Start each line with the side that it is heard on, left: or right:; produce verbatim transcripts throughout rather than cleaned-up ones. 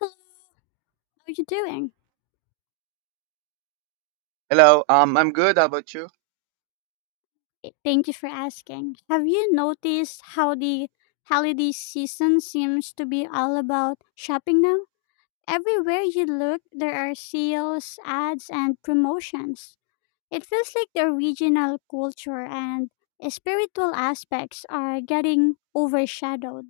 left: Hello, how are you doing?
right: Hello, um, I'm good. How about you?
left: Eh, Thank you for asking. Have you noticed how the holiday season seems to be all about shopping now? Everywhere you look, there are sales, ads, and promotions. It feels like the regional culture and spiritual aspects are getting overshadowed.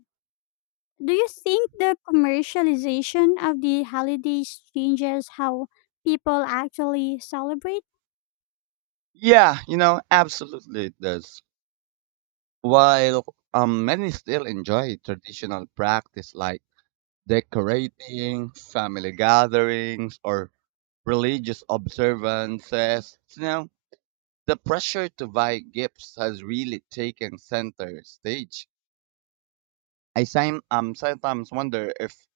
left: Do you think the commercialization of the holidays changes how people actually celebrate?
right: Yeah, you know, absolutely it does. While um, Many still enjoy traditional practice like decorating, family gatherings, or religious observances, you know, the pressure to buy gifts has really taken center stage. I sim- um, sometimes wonder if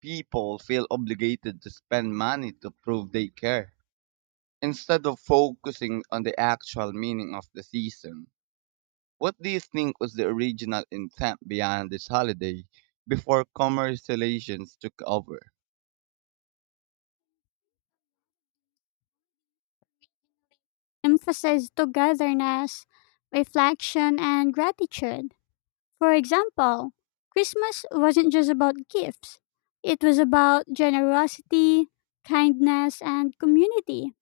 right: people feel obligated to spend money to prove they care instead of focusing on the actual meaning of the season. What do you think was the original intent behind this holiday before commercializations took over?
left: Emphasized togetherness, reflection, and gratitude. For example, Christmas wasn't just about gifts, it was about generosity, kindness, and community.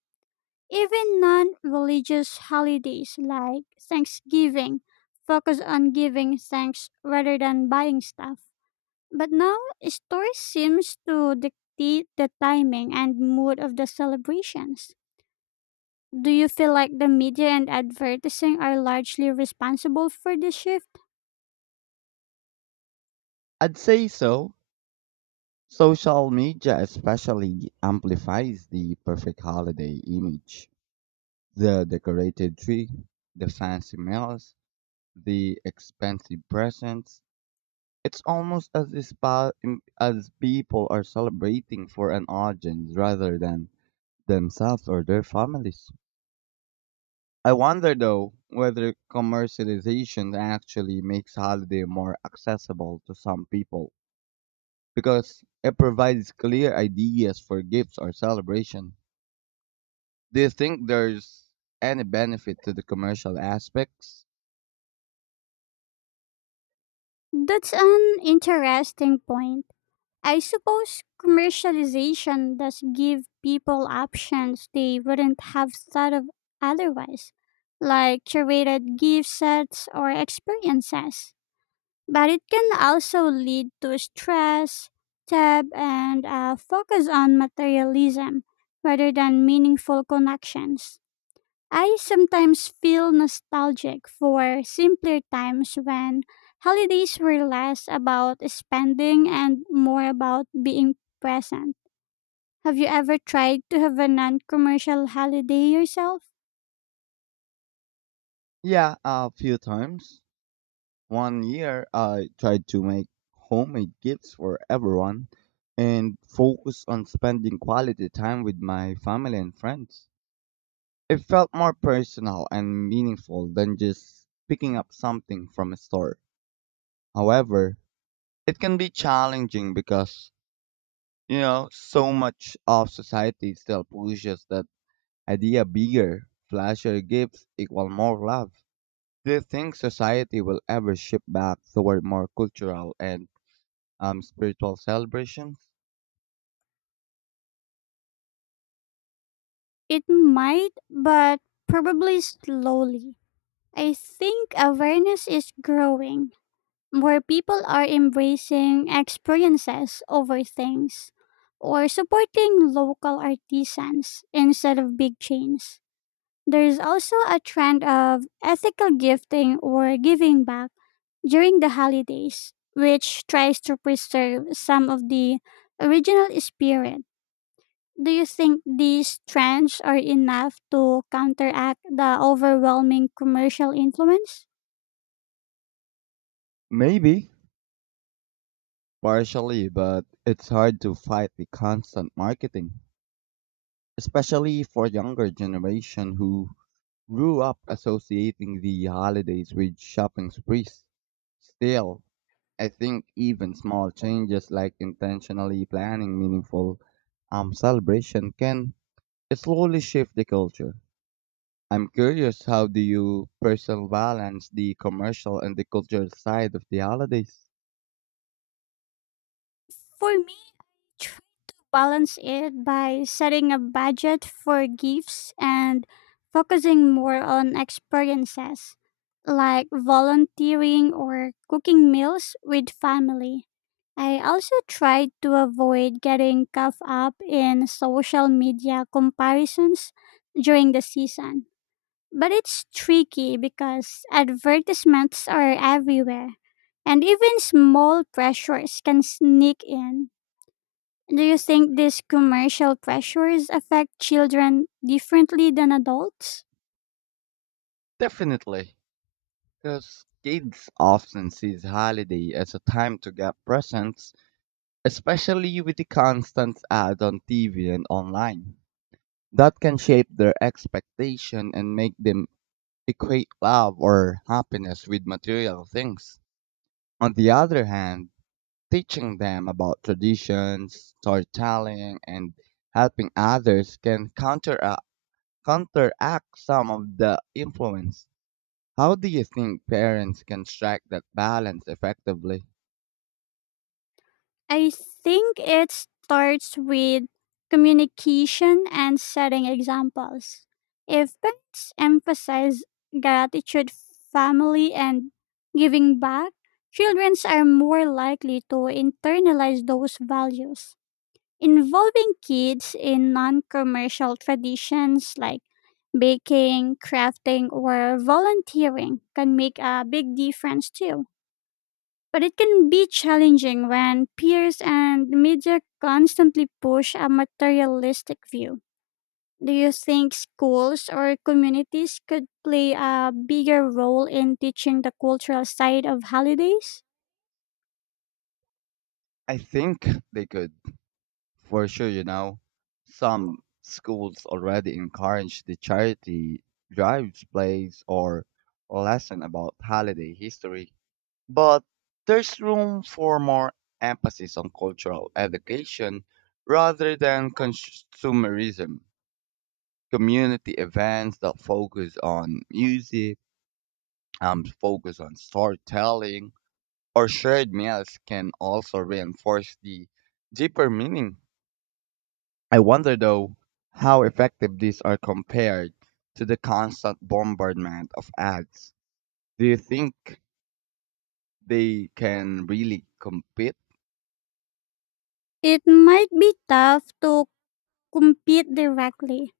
left: Even non religious holidays like Thanksgiving focus on giving thanks rather than buying stuff. But now, story seems to dictate the timing and mood of the celebrations. Do you feel like the media and advertising are largely responsible for this shift?
right: I'd say so. Social media especially amplifies the perfect holiday image. The decorated tree, the fancy meals, the expensive presents. It's almost as if pa- im- as people are celebrating for an audience rather than themselves or their families. I wonder though whether commercialization actually makes holiday more accessible to some people because it provides clear ideas for gifts or celebration. Do you think there's any benefit to the commercial aspects?
left: That's an interesting point. I suppose commercialization does give people options they wouldn't have thought of otherwise, like curated gift sets or experiences. But it can also lead to stress, tab, and a focus on materialism rather than meaningful connections. I sometimes feel nostalgic for simpler times when holidays were less about spending and more about being present. Have you ever tried to have a non commercial holiday yourself?
right: Yeah, a few times. One year I tried to make homemade gifts for everyone and focus on spending quality time with my family and friends. It felt more personal and meaningful than just picking up something from a store. However, it can be challenging because, you know, so much of society still pushes that idea bigger, flashier gifts equal more love. Do you think society will ever shift back toward more cultural and um, spiritual celebrations?
left: It might, but probably slowly. I think awareness is growing. More people are embracing experiences over things or supporting local artisans instead of big chains. There is also a trend of ethical gifting or giving back during the holidays, which tries to preserve some of the original spirit. Do you think these trends are enough to counteract the overwhelming commercial influence?
right: Maybe, partially, but it's hard to fight the constant marketing, especially for younger generation who grew up associating the holidays with shopping sprees. Still, I think even small changes like intentionally planning meaningful um, celebration can slowly shift the culture. I'm curious, how do you personally balance the commercial and the cultural side of the holidays?
left: For me, balance it by setting a budget for gifts and focusing more on experiences like volunteering or cooking meals with family. I also try to avoid getting caught up in social media comparisons during the season. But it's tricky because advertisements are everywhere, and even small pressures can sneak in. Do you think these commercial pressures affect children differently than adults?
right: Definitely, because kids often see holiday as a time to get presents, especially with the constant ad on T V and online. That can shape their expectation and make them equate love or happiness with material things. On the other hand, teaching them about traditions, storytelling, and helping others can counteract, counteract some of the influence. How do you think parents can strike that balance effectively?
left: I think it starts with communication and setting examples. If parents emphasize gratitude, family, and giving back, children are more likely to internalize those values. Involving kids in non commercial traditions like baking, crafting, or volunteering can make a big difference too. But it can be challenging when peers and media constantly push a materialistic view. Do you think schools or communities could play a bigger role in teaching the cultural side of holidays?
right: I think they could. For sure, you know, some schools already encourage the charity drives, plays, or lesson about holiday history. But there's room for more emphasis on cultural education rather than consumerism. Community events that focus on music, um, focus on storytelling, or shared meals can also reinforce the deeper meaning. I wonder, though, how effective these are compared to the constant bombardment of ads. Do you think they can really compete?
left: It might be tough to compete directly,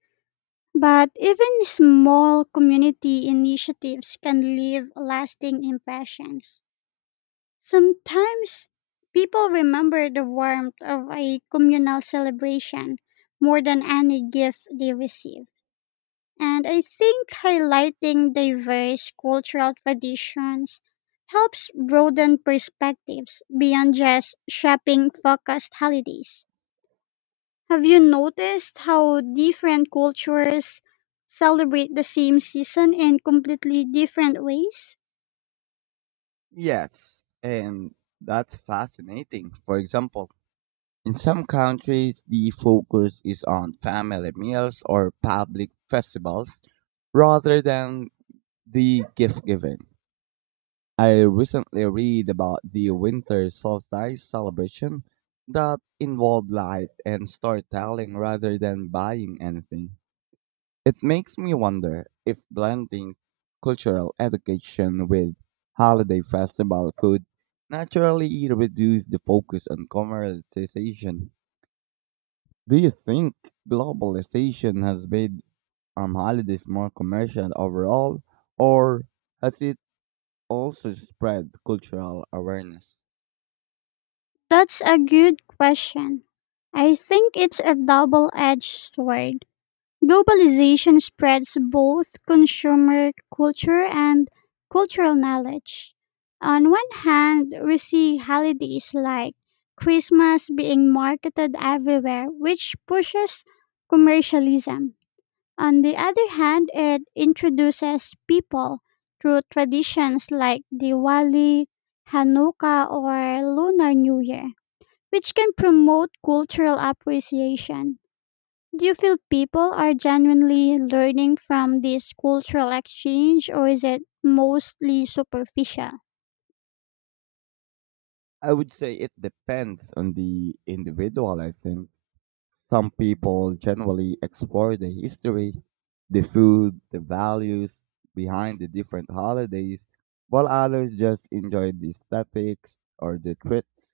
left: but even small community initiatives can leave lasting impressions. Sometimes people remember the warmth of a communal celebration more than any gift they receive. And I think highlighting diverse cultural traditions helps broaden perspectives beyond just shopping focused holidays. Have you noticed how different cultures celebrate the same season in completely different ways?
right: Yes, and that's fascinating. For example, in some countries, the focus is on family meals or public festivals rather than the gift giving. I recently read about the winter solstice celebration that involved light and storytelling rather than buying anything. It makes me wonder if blending cultural education with holiday festival could naturally reduce the focus on commercialization. Do you think globalization has made um, holidays more commercial overall, or has it also spread cultural awareness?
left: That's a good question. I think it's a double edged sword. Globalization spreads both consumer culture and cultural knowledge. On one hand, we see holidays like Christmas being marketed everywhere, which pushes commercialism. On the other hand, it introduces people through traditions like Diwali, Hanukkah, or Lunar New Year which can promote cultural appreciation. Do you feel people are genuinely learning from this cultural exchange or is it mostly superficial?
right: I would say it depends on the individual, I think. Some people generally explore the history, the food, the values behind the different holidays, while others just enjoy the aesthetics or the treats.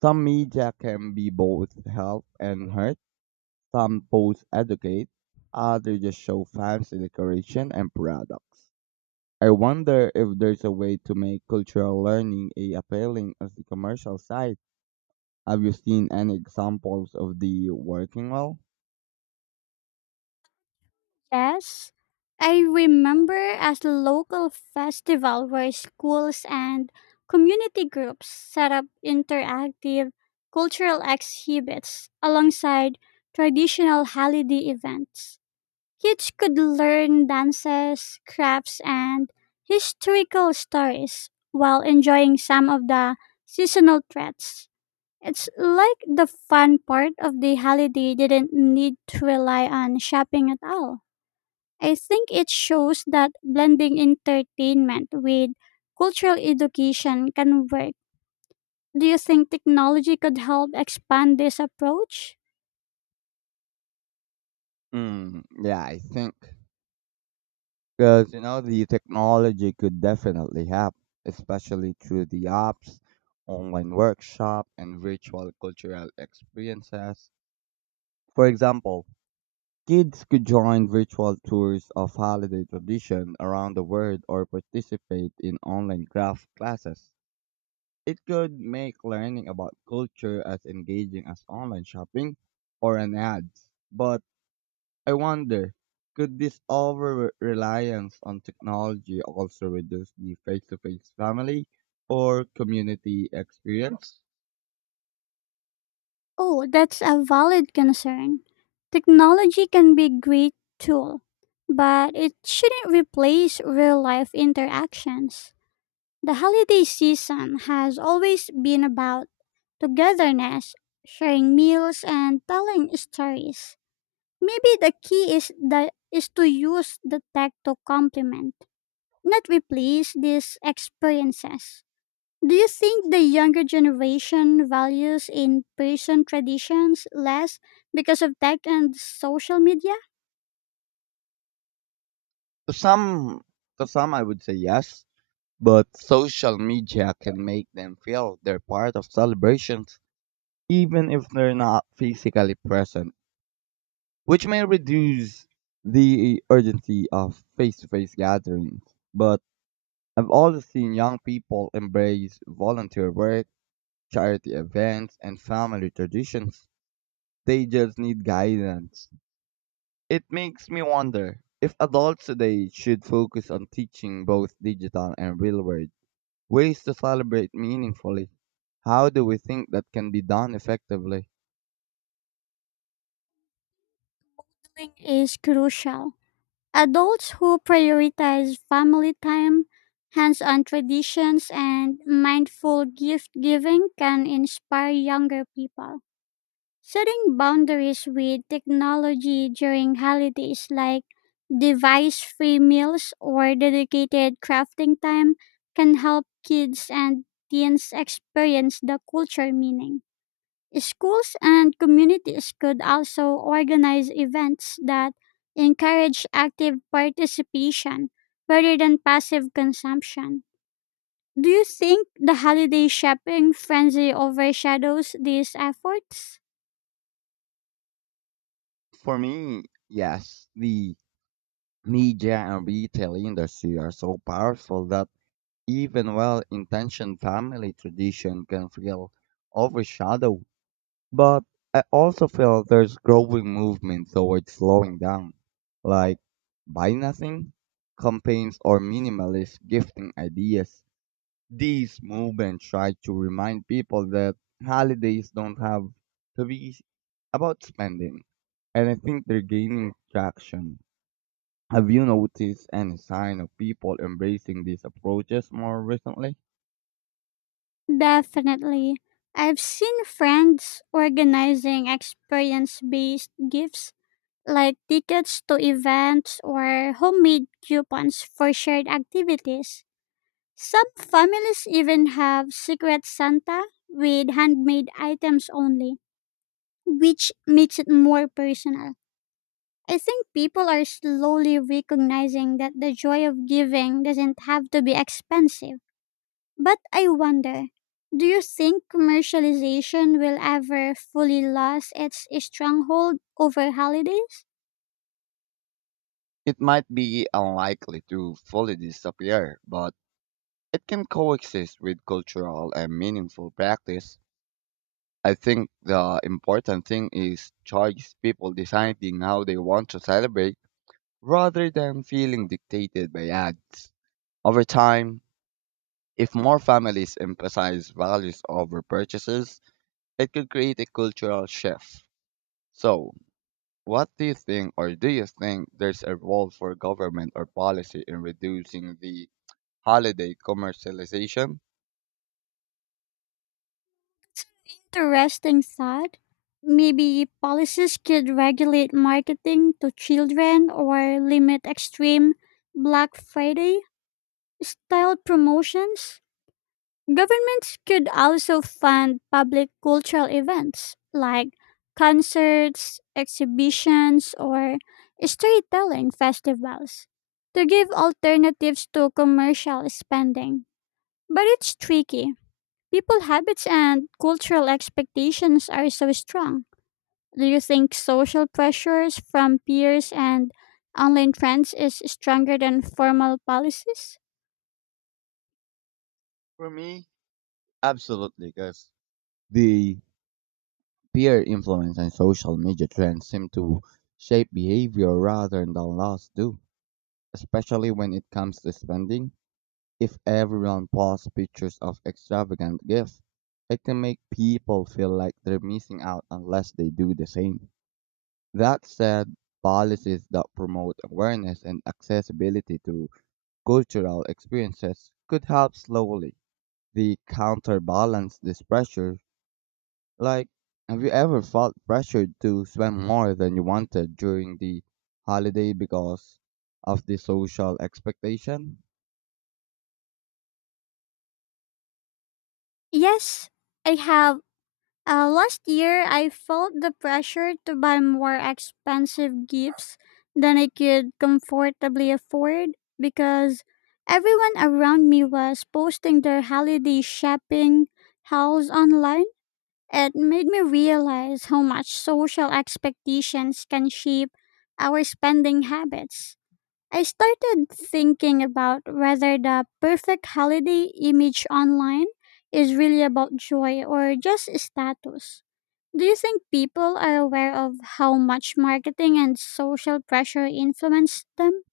right: Some media can be both help and hurt. Some posts educate, others just show fancy decoration and products. I wonder if there's a way to make cultural learning a appealing as the commercial side. Have you seen any examples of the working well?
left: Yes. I remember as a local festival where schools and community groups set up interactive cultural exhibits alongside traditional holiday events. Kids could learn dances, crafts, and historical stories while enjoying some of the seasonal threats. It's like the fun part of the holiday didn't need to rely on shopping at all. I think it shows that blending entertainment with cultural education can work. Do you think technology could help expand this approach?
right: Mm, yeah, I think. Because, you know, the technology could definitely help, especially through the apps, online workshop, and virtual cultural experiences. For example, kids could join virtual tours of holiday tradition around the world or participate in online craft classes. It could make learning about culture as engaging as online shopping or an ad. But I wonder, could this over-reliance on technology also reduce the face-to-face family or community experience?
left: Oh, that's a valid concern. Technology can be a great tool, but it shouldn't replace real life interactions. The holiday season has always been about togetherness, sharing meals, and telling stories. Maybe the key is that is to use the tech to complement, not replace these experiences. Do you think the younger generation values in person traditions less because of tech and social media?
right: To some, to some, I would say yes, but social media can make them feel they're part of celebrations, even if they're not physically present, which may reduce the urgency of face-to-face gatherings. But I've also seen young people embrace volunteer work charity events, and family traditions. They just need guidance. It makes me wonder if adults today should focus on teaching both digital and real world ways to celebrate meaningfully. How do we think that can be done effectively?
left: Counseling is crucial. Adults who prioritize family time, hands on traditions, and mindful gift giving can inspire younger people. Setting boundaries with technology during holidays like device free meals or dedicated crafting time can help kids and teens experience the culture meaning. Schools and communities could also organize events that encourage active participation rather than passive consumption. Do you think the holiday shopping frenzy overshadows these efforts?
right: For me, yes, the media and retail industry are so powerful that even well intentioned family tradition can feel overshadowed. But I also feel there's growing movement towards slowing down, like buy nothing campaigns or minimalist gifting ideas. These movements try to remind people that holidays don't have to be about spending, and I think they're gaining traction. Have you noticed any sign of people embracing these approaches more recently?
left: Definitely. I've seen friends organizing experience based gifts like tickets to events or homemade coupons for shared activities. Some families even have Secret Santa with handmade items only, which makes it more personal. I think people are slowly recognizing that the joy of giving doesn't have to be expensive. But I wonder, do you think commercialization will ever fully lose its stronghold over holidays?
right: It might be unlikely to fully disappear, but it can coexist with cultural and meaningful practice. I think the important thing is choice, people deciding how they want to celebrate rather than feeling dictated by ads. Over time, if more families emphasize values over purchases, it could create a cultural shift. So, what do you think, or do you think there's a role for government or policy in reducing the holiday commercialization?
left: Interesting thought. Maybe policies could regulate marketing to children or limit extreme Black Friday style promotions? Governments could also fund public cultural events like concerts, exhibitions, or storytelling festivals to give alternatives to commercial spending. But it's tricky. People habits and cultural expectations are so strong. Do you think social pressures from peers and online trends is stronger than formal policies?
right: For me, absolutely, because the peer influence and social media trends seem to shape behavior rather than laws do, especially when it comes to spending. If everyone posts pictures of extravagant gifts, it can make people feel like they're missing out unless they do the same. That said, policies that promote awareness and accessibility to cultural experiences could help slowly the counterbalance this pressure. Like, have you ever felt pressured to spend more than you wanted during the holiday because of the social expectation?
left: Yes, I have. Uh, last year, I felt the pressure to buy more expensive gifts than I could comfortably afford because everyone around me was posting their holiday shopping hauls online. It made me realize how much social expectations can shape our spending habits. I started thinking about whether the perfect holiday image online is really about joy or just status. Do you think people are aware of how much marketing and social pressure influence them?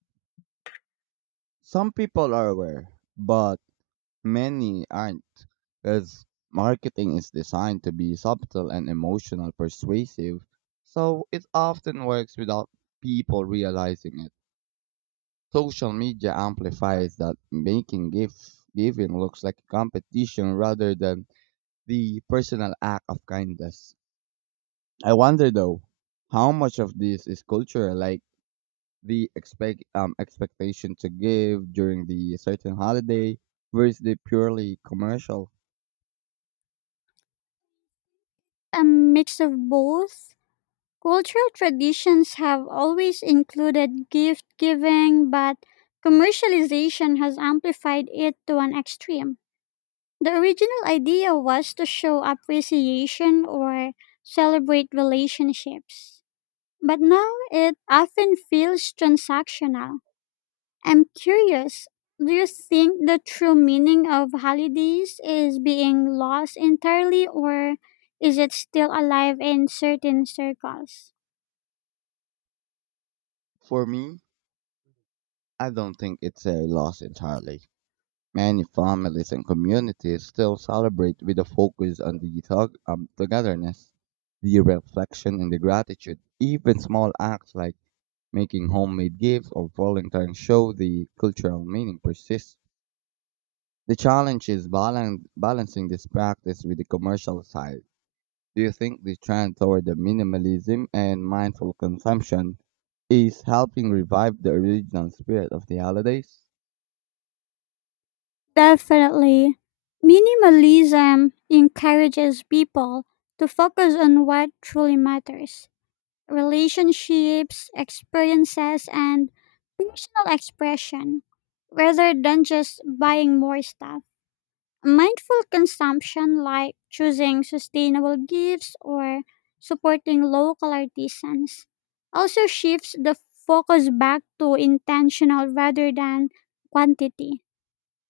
right: Some people are aware, but many aren't, because marketing is designed to be subtle and emotional persuasive, so it often works without people realizing it. Social media amplifies that, making gift giving looks like a competition rather than the personal act of kindness. I wonder though, how much of this is cultural, like the expect um expectation to give during the certain holiday versus the purely commercial.
left: A mix of both. Cultural traditions have always included gift giving, but commercialization has amplified it to an extreme. The original idea was to show appreciation or celebrate relationships, but now it often feels transactional. I'm curious, do you think the true meaning of holidays is being lost entirely or is it still alive in certain circles?
right: For me, I don't think it's a loss entirely. Many families and communities still celebrate with a focus on the tog- um, togetherness, the reflection, and the gratitude. Even small acts like making homemade gifts or volunteering show the cultural meaning persists. The challenge is balan- balancing this practice with the commercial side. Do you think the trend toward the minimalism and mindful consumption is helping revive the original spirit of the holidays?
left: Definitely. Minimalism encourages people to focus on what truly matters: relationships, experiences, and personal expression rather than just buying more stuff. Mindful consumption, like choosing sustainable gifts or supporting local artisans, also shifts the focus back to intentional rather than quantity.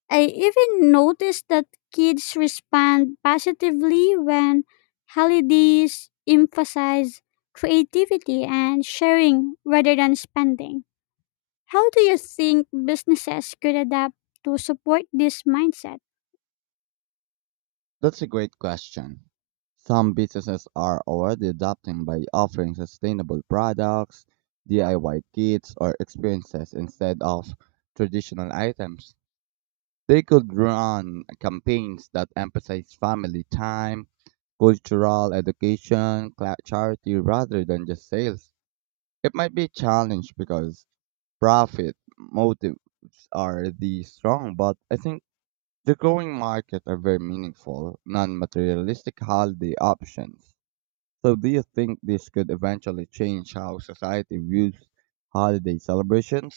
left: I even noticed that kids respond positively when holidays emphasize creativity and sharing rather than spending. How do you think businesses could adapt to support this mindset?
right: That's a great question. Some businesses are already adapting by offering sustainable products, D I Y kits, or experiences instead of traditional items. They could run campaigns that emphasize family time, cultural education, cla- charity rather than just sales. It might be a challenge because profit motives are the strong, but I think the growing market are very meaningful, non materialistic holiday options. So, do you think this could eventually change how society views holiday celebration?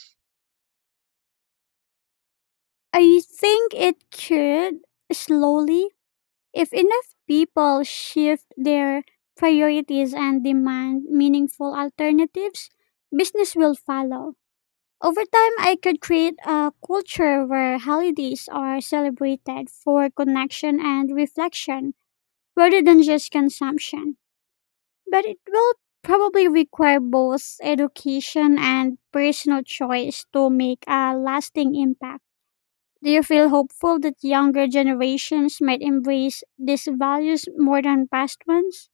left: I think it could slowly. If enough people shift their priorities and demand meaningful alternatives, business will follow. Over time, I could create a culture where holidays are celebrated for connection and reflection rather than just consumption. But it will probably require both education and personal choice to make a lasting impact. Do you feel hopeful that younger generations might embrace these values more than past ones?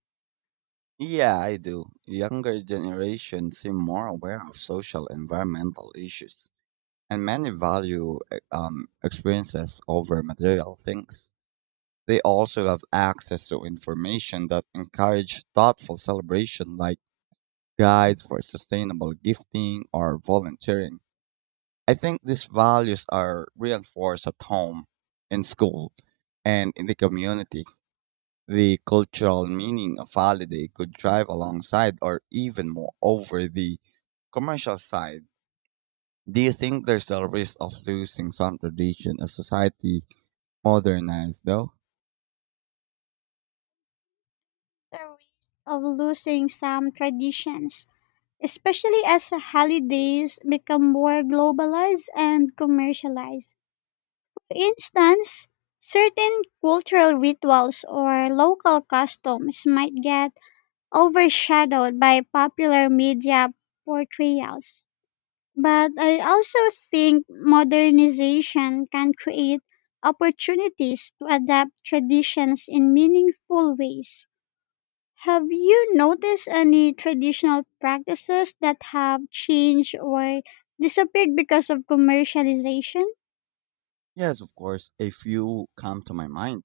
right: Yeah, I do. Younger generations seem more aware of social environmental issues, and many value e- um, experiences over material things. They also have access to information that encourage thoughtful celebration, like guides for sustainable gifting or volunteering. I think these values are reinforced at home, in school, and in the community. The cultural meaning of holiday could drive alongside or even more over the commercial side. Do you think there's a risk of losing some tradition as society modernized though?
left: The risk of losing some traditions, especially as holidays become more globalized and commercialized. For instance, certain cultural rituals or local customs might get overshadowed by popular media portrayals. But I also think modernization can create opportunities to adapt traditions in meaningful ways. Have you noticed any traditional practices that have changed or disappeared because of commercialization?
right: Yes, of course. A few come to my mind.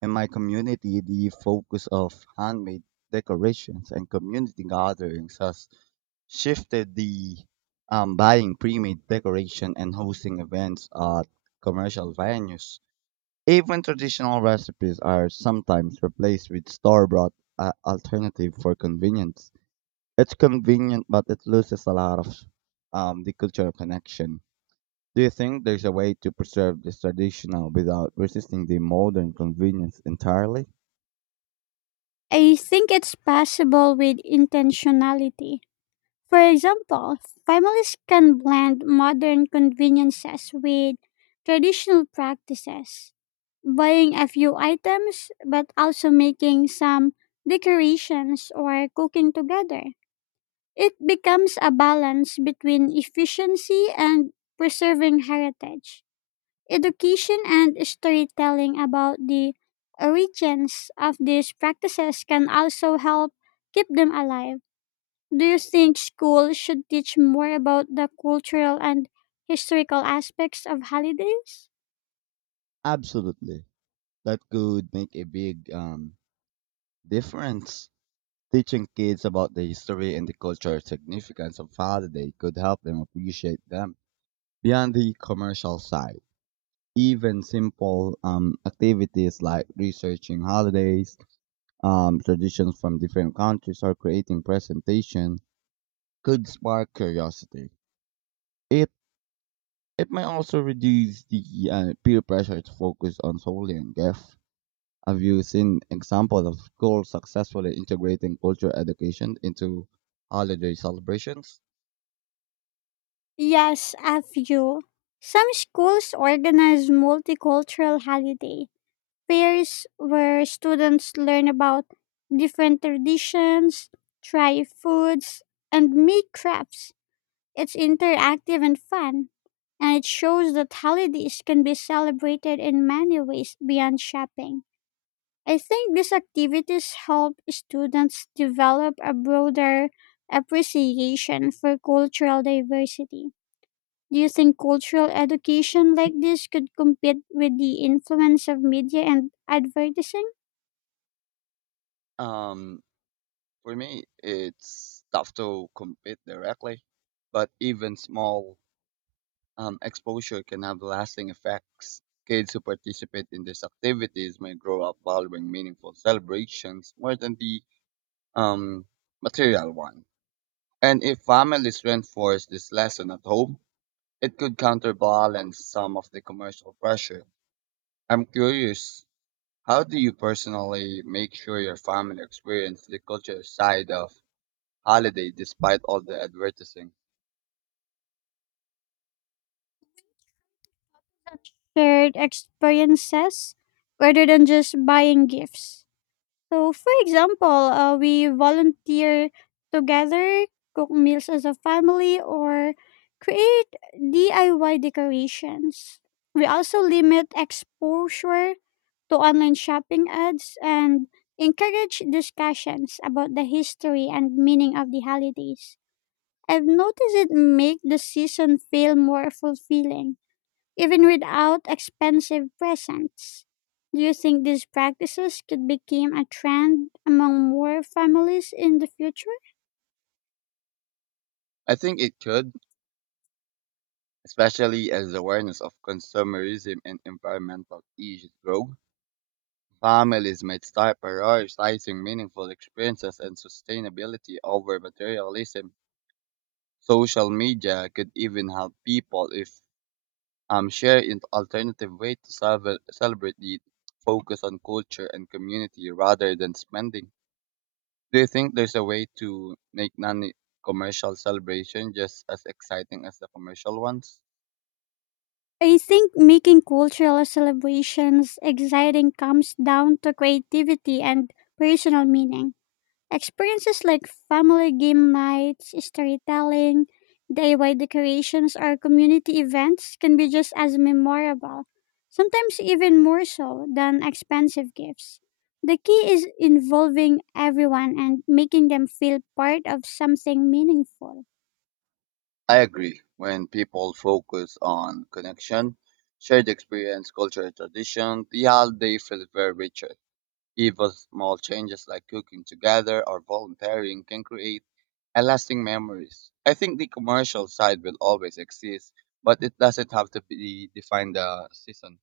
right: In my community, the focus of handmade decorations and community gatherings has shifted the um, buying pre-made decoration and hosting events at commercial venues. Even traditional recipes are sometimes replaced with store-bought uh, alternative for convenience. It's convenient, but it loses a lot of um, the cultural connection. Do you think there's a way to preserve this traditional without resisting the modern convenience entirely?
left: I think it's possible with intentionality. For example, families can blend modern conveniences with traditional practices, buying a few items but also making some decorations or cooking together. It becomes a balance between efficiency and preserving heritage. Education and storytelling about the origins of these practices can also help keep them alive. Do you think schools should teach more about the cultural and historical aspects of holidays?
right: Absolutely. That could make a big um, difference. Teaching kids about the history and the cultural significance of holiday could help them appreciate them beyond the commercial side. Even simple um, activities like researching holidays, um, traditions from different countries, or creating presentation could spark curiosity. It it may also reduce the uh, peer pressure to focus on solely on G E F. Have you seen example of schools successfully integrating cultural education into holiday celebrations?
left: Yes, a few. Some schools organize multicultural holiday fairs where students learn about different traditions, try foods, and make crafts. It's interactive and fun, and it shows that holidays can be celebrated in many ways beyond shopping. I think these activities help students develop a broader appreciation for cultural diversity. Do you think cultural education like this could compete with the influence of media and advertising?
right: Um, for me, it's tough to compete directly, but even small um, exposure can have lasting effects. Kids who participate in these activities may grow up valuing meaningful celebrations more than the um, material one. And if families reinforce this lesson at home, it could counterbalance some of the commercial pressure. I'm curious, how do you personally make sure your family experience the culture side of holiday despite all the advertising?
left: Shared experiences rather than just buying gifts. So, for example, uh, we volunteer together, cook meals as a family, or create D I Y decorations. We also limit exposure to online shopping ads and encourage discussions about the history and meaning of the holidays. I've noticed it make the season feel more fulfilling even without expensive presents. Do you think these practices could become a trend among more families in the future?
right: I think it could especially as awareness of consumerism and environmental issues grow. Families might start prioritizing meaningful experiences and sustainability over materialism. Social media could even help people if um, share an alternative way to celebra- celebrate the focus on culture and community rather than spending. Do you think there's a way to make non commercial celebration just as exciting as the commercial ones?
left: I think making cultural celebrations exciting comes down to creativity and personal meaning. Experiences like family game nights, storytelling, D I Y decorations, or community events can be just as memorable, sometimes even more so than expensive gifts. The key is involving everyone and making them feel part of something meaningful.
right: I agree. When people focus on connection, shared experience, culture, and tradition, the holiday feels very richer. Even small changes like cooking together or volunteering can create a lasting memories. I think the commercial side will always exist, but it doesn't have to be define the season.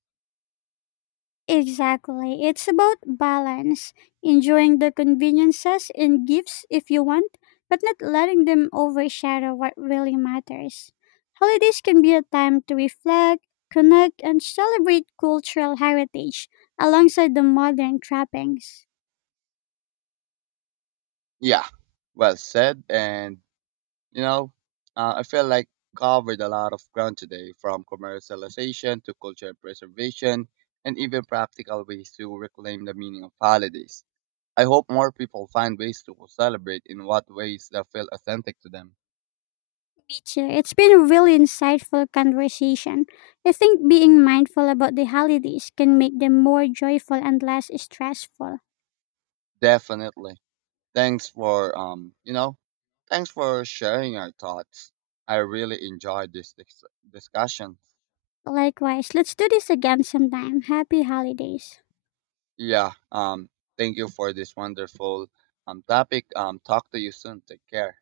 left: Exactly. It's about balance, enjoying the conveniences and gifts if you want, but not letting them overshadow what really matters. Holidays can be a time to reflect, connect, and celebrate cultural heritage alongside the modern trappings.
right: Yeah, well said. And You know, uh, I feel like covered a lot of ground today, from commercialization to cultural preservation, and even practical ways to reclaim the meaning of holidays. I hope more people find ways to celebrate in what ways that feel authentic to them.
left: Me too. It's been a really insightful conversation. I think being mindful about the holidays can make them more joyful and less stressful.
right: Definitely. Thanks for um, you know, thanks for sharing your thoughts. I really enjoyed this dis- discussion.
left: Likewise, let's do this again sometime. Happy holidays.
right: Yeah. Um. Thank you for this wonderful um topic. Um. Talk to you soon. Take care.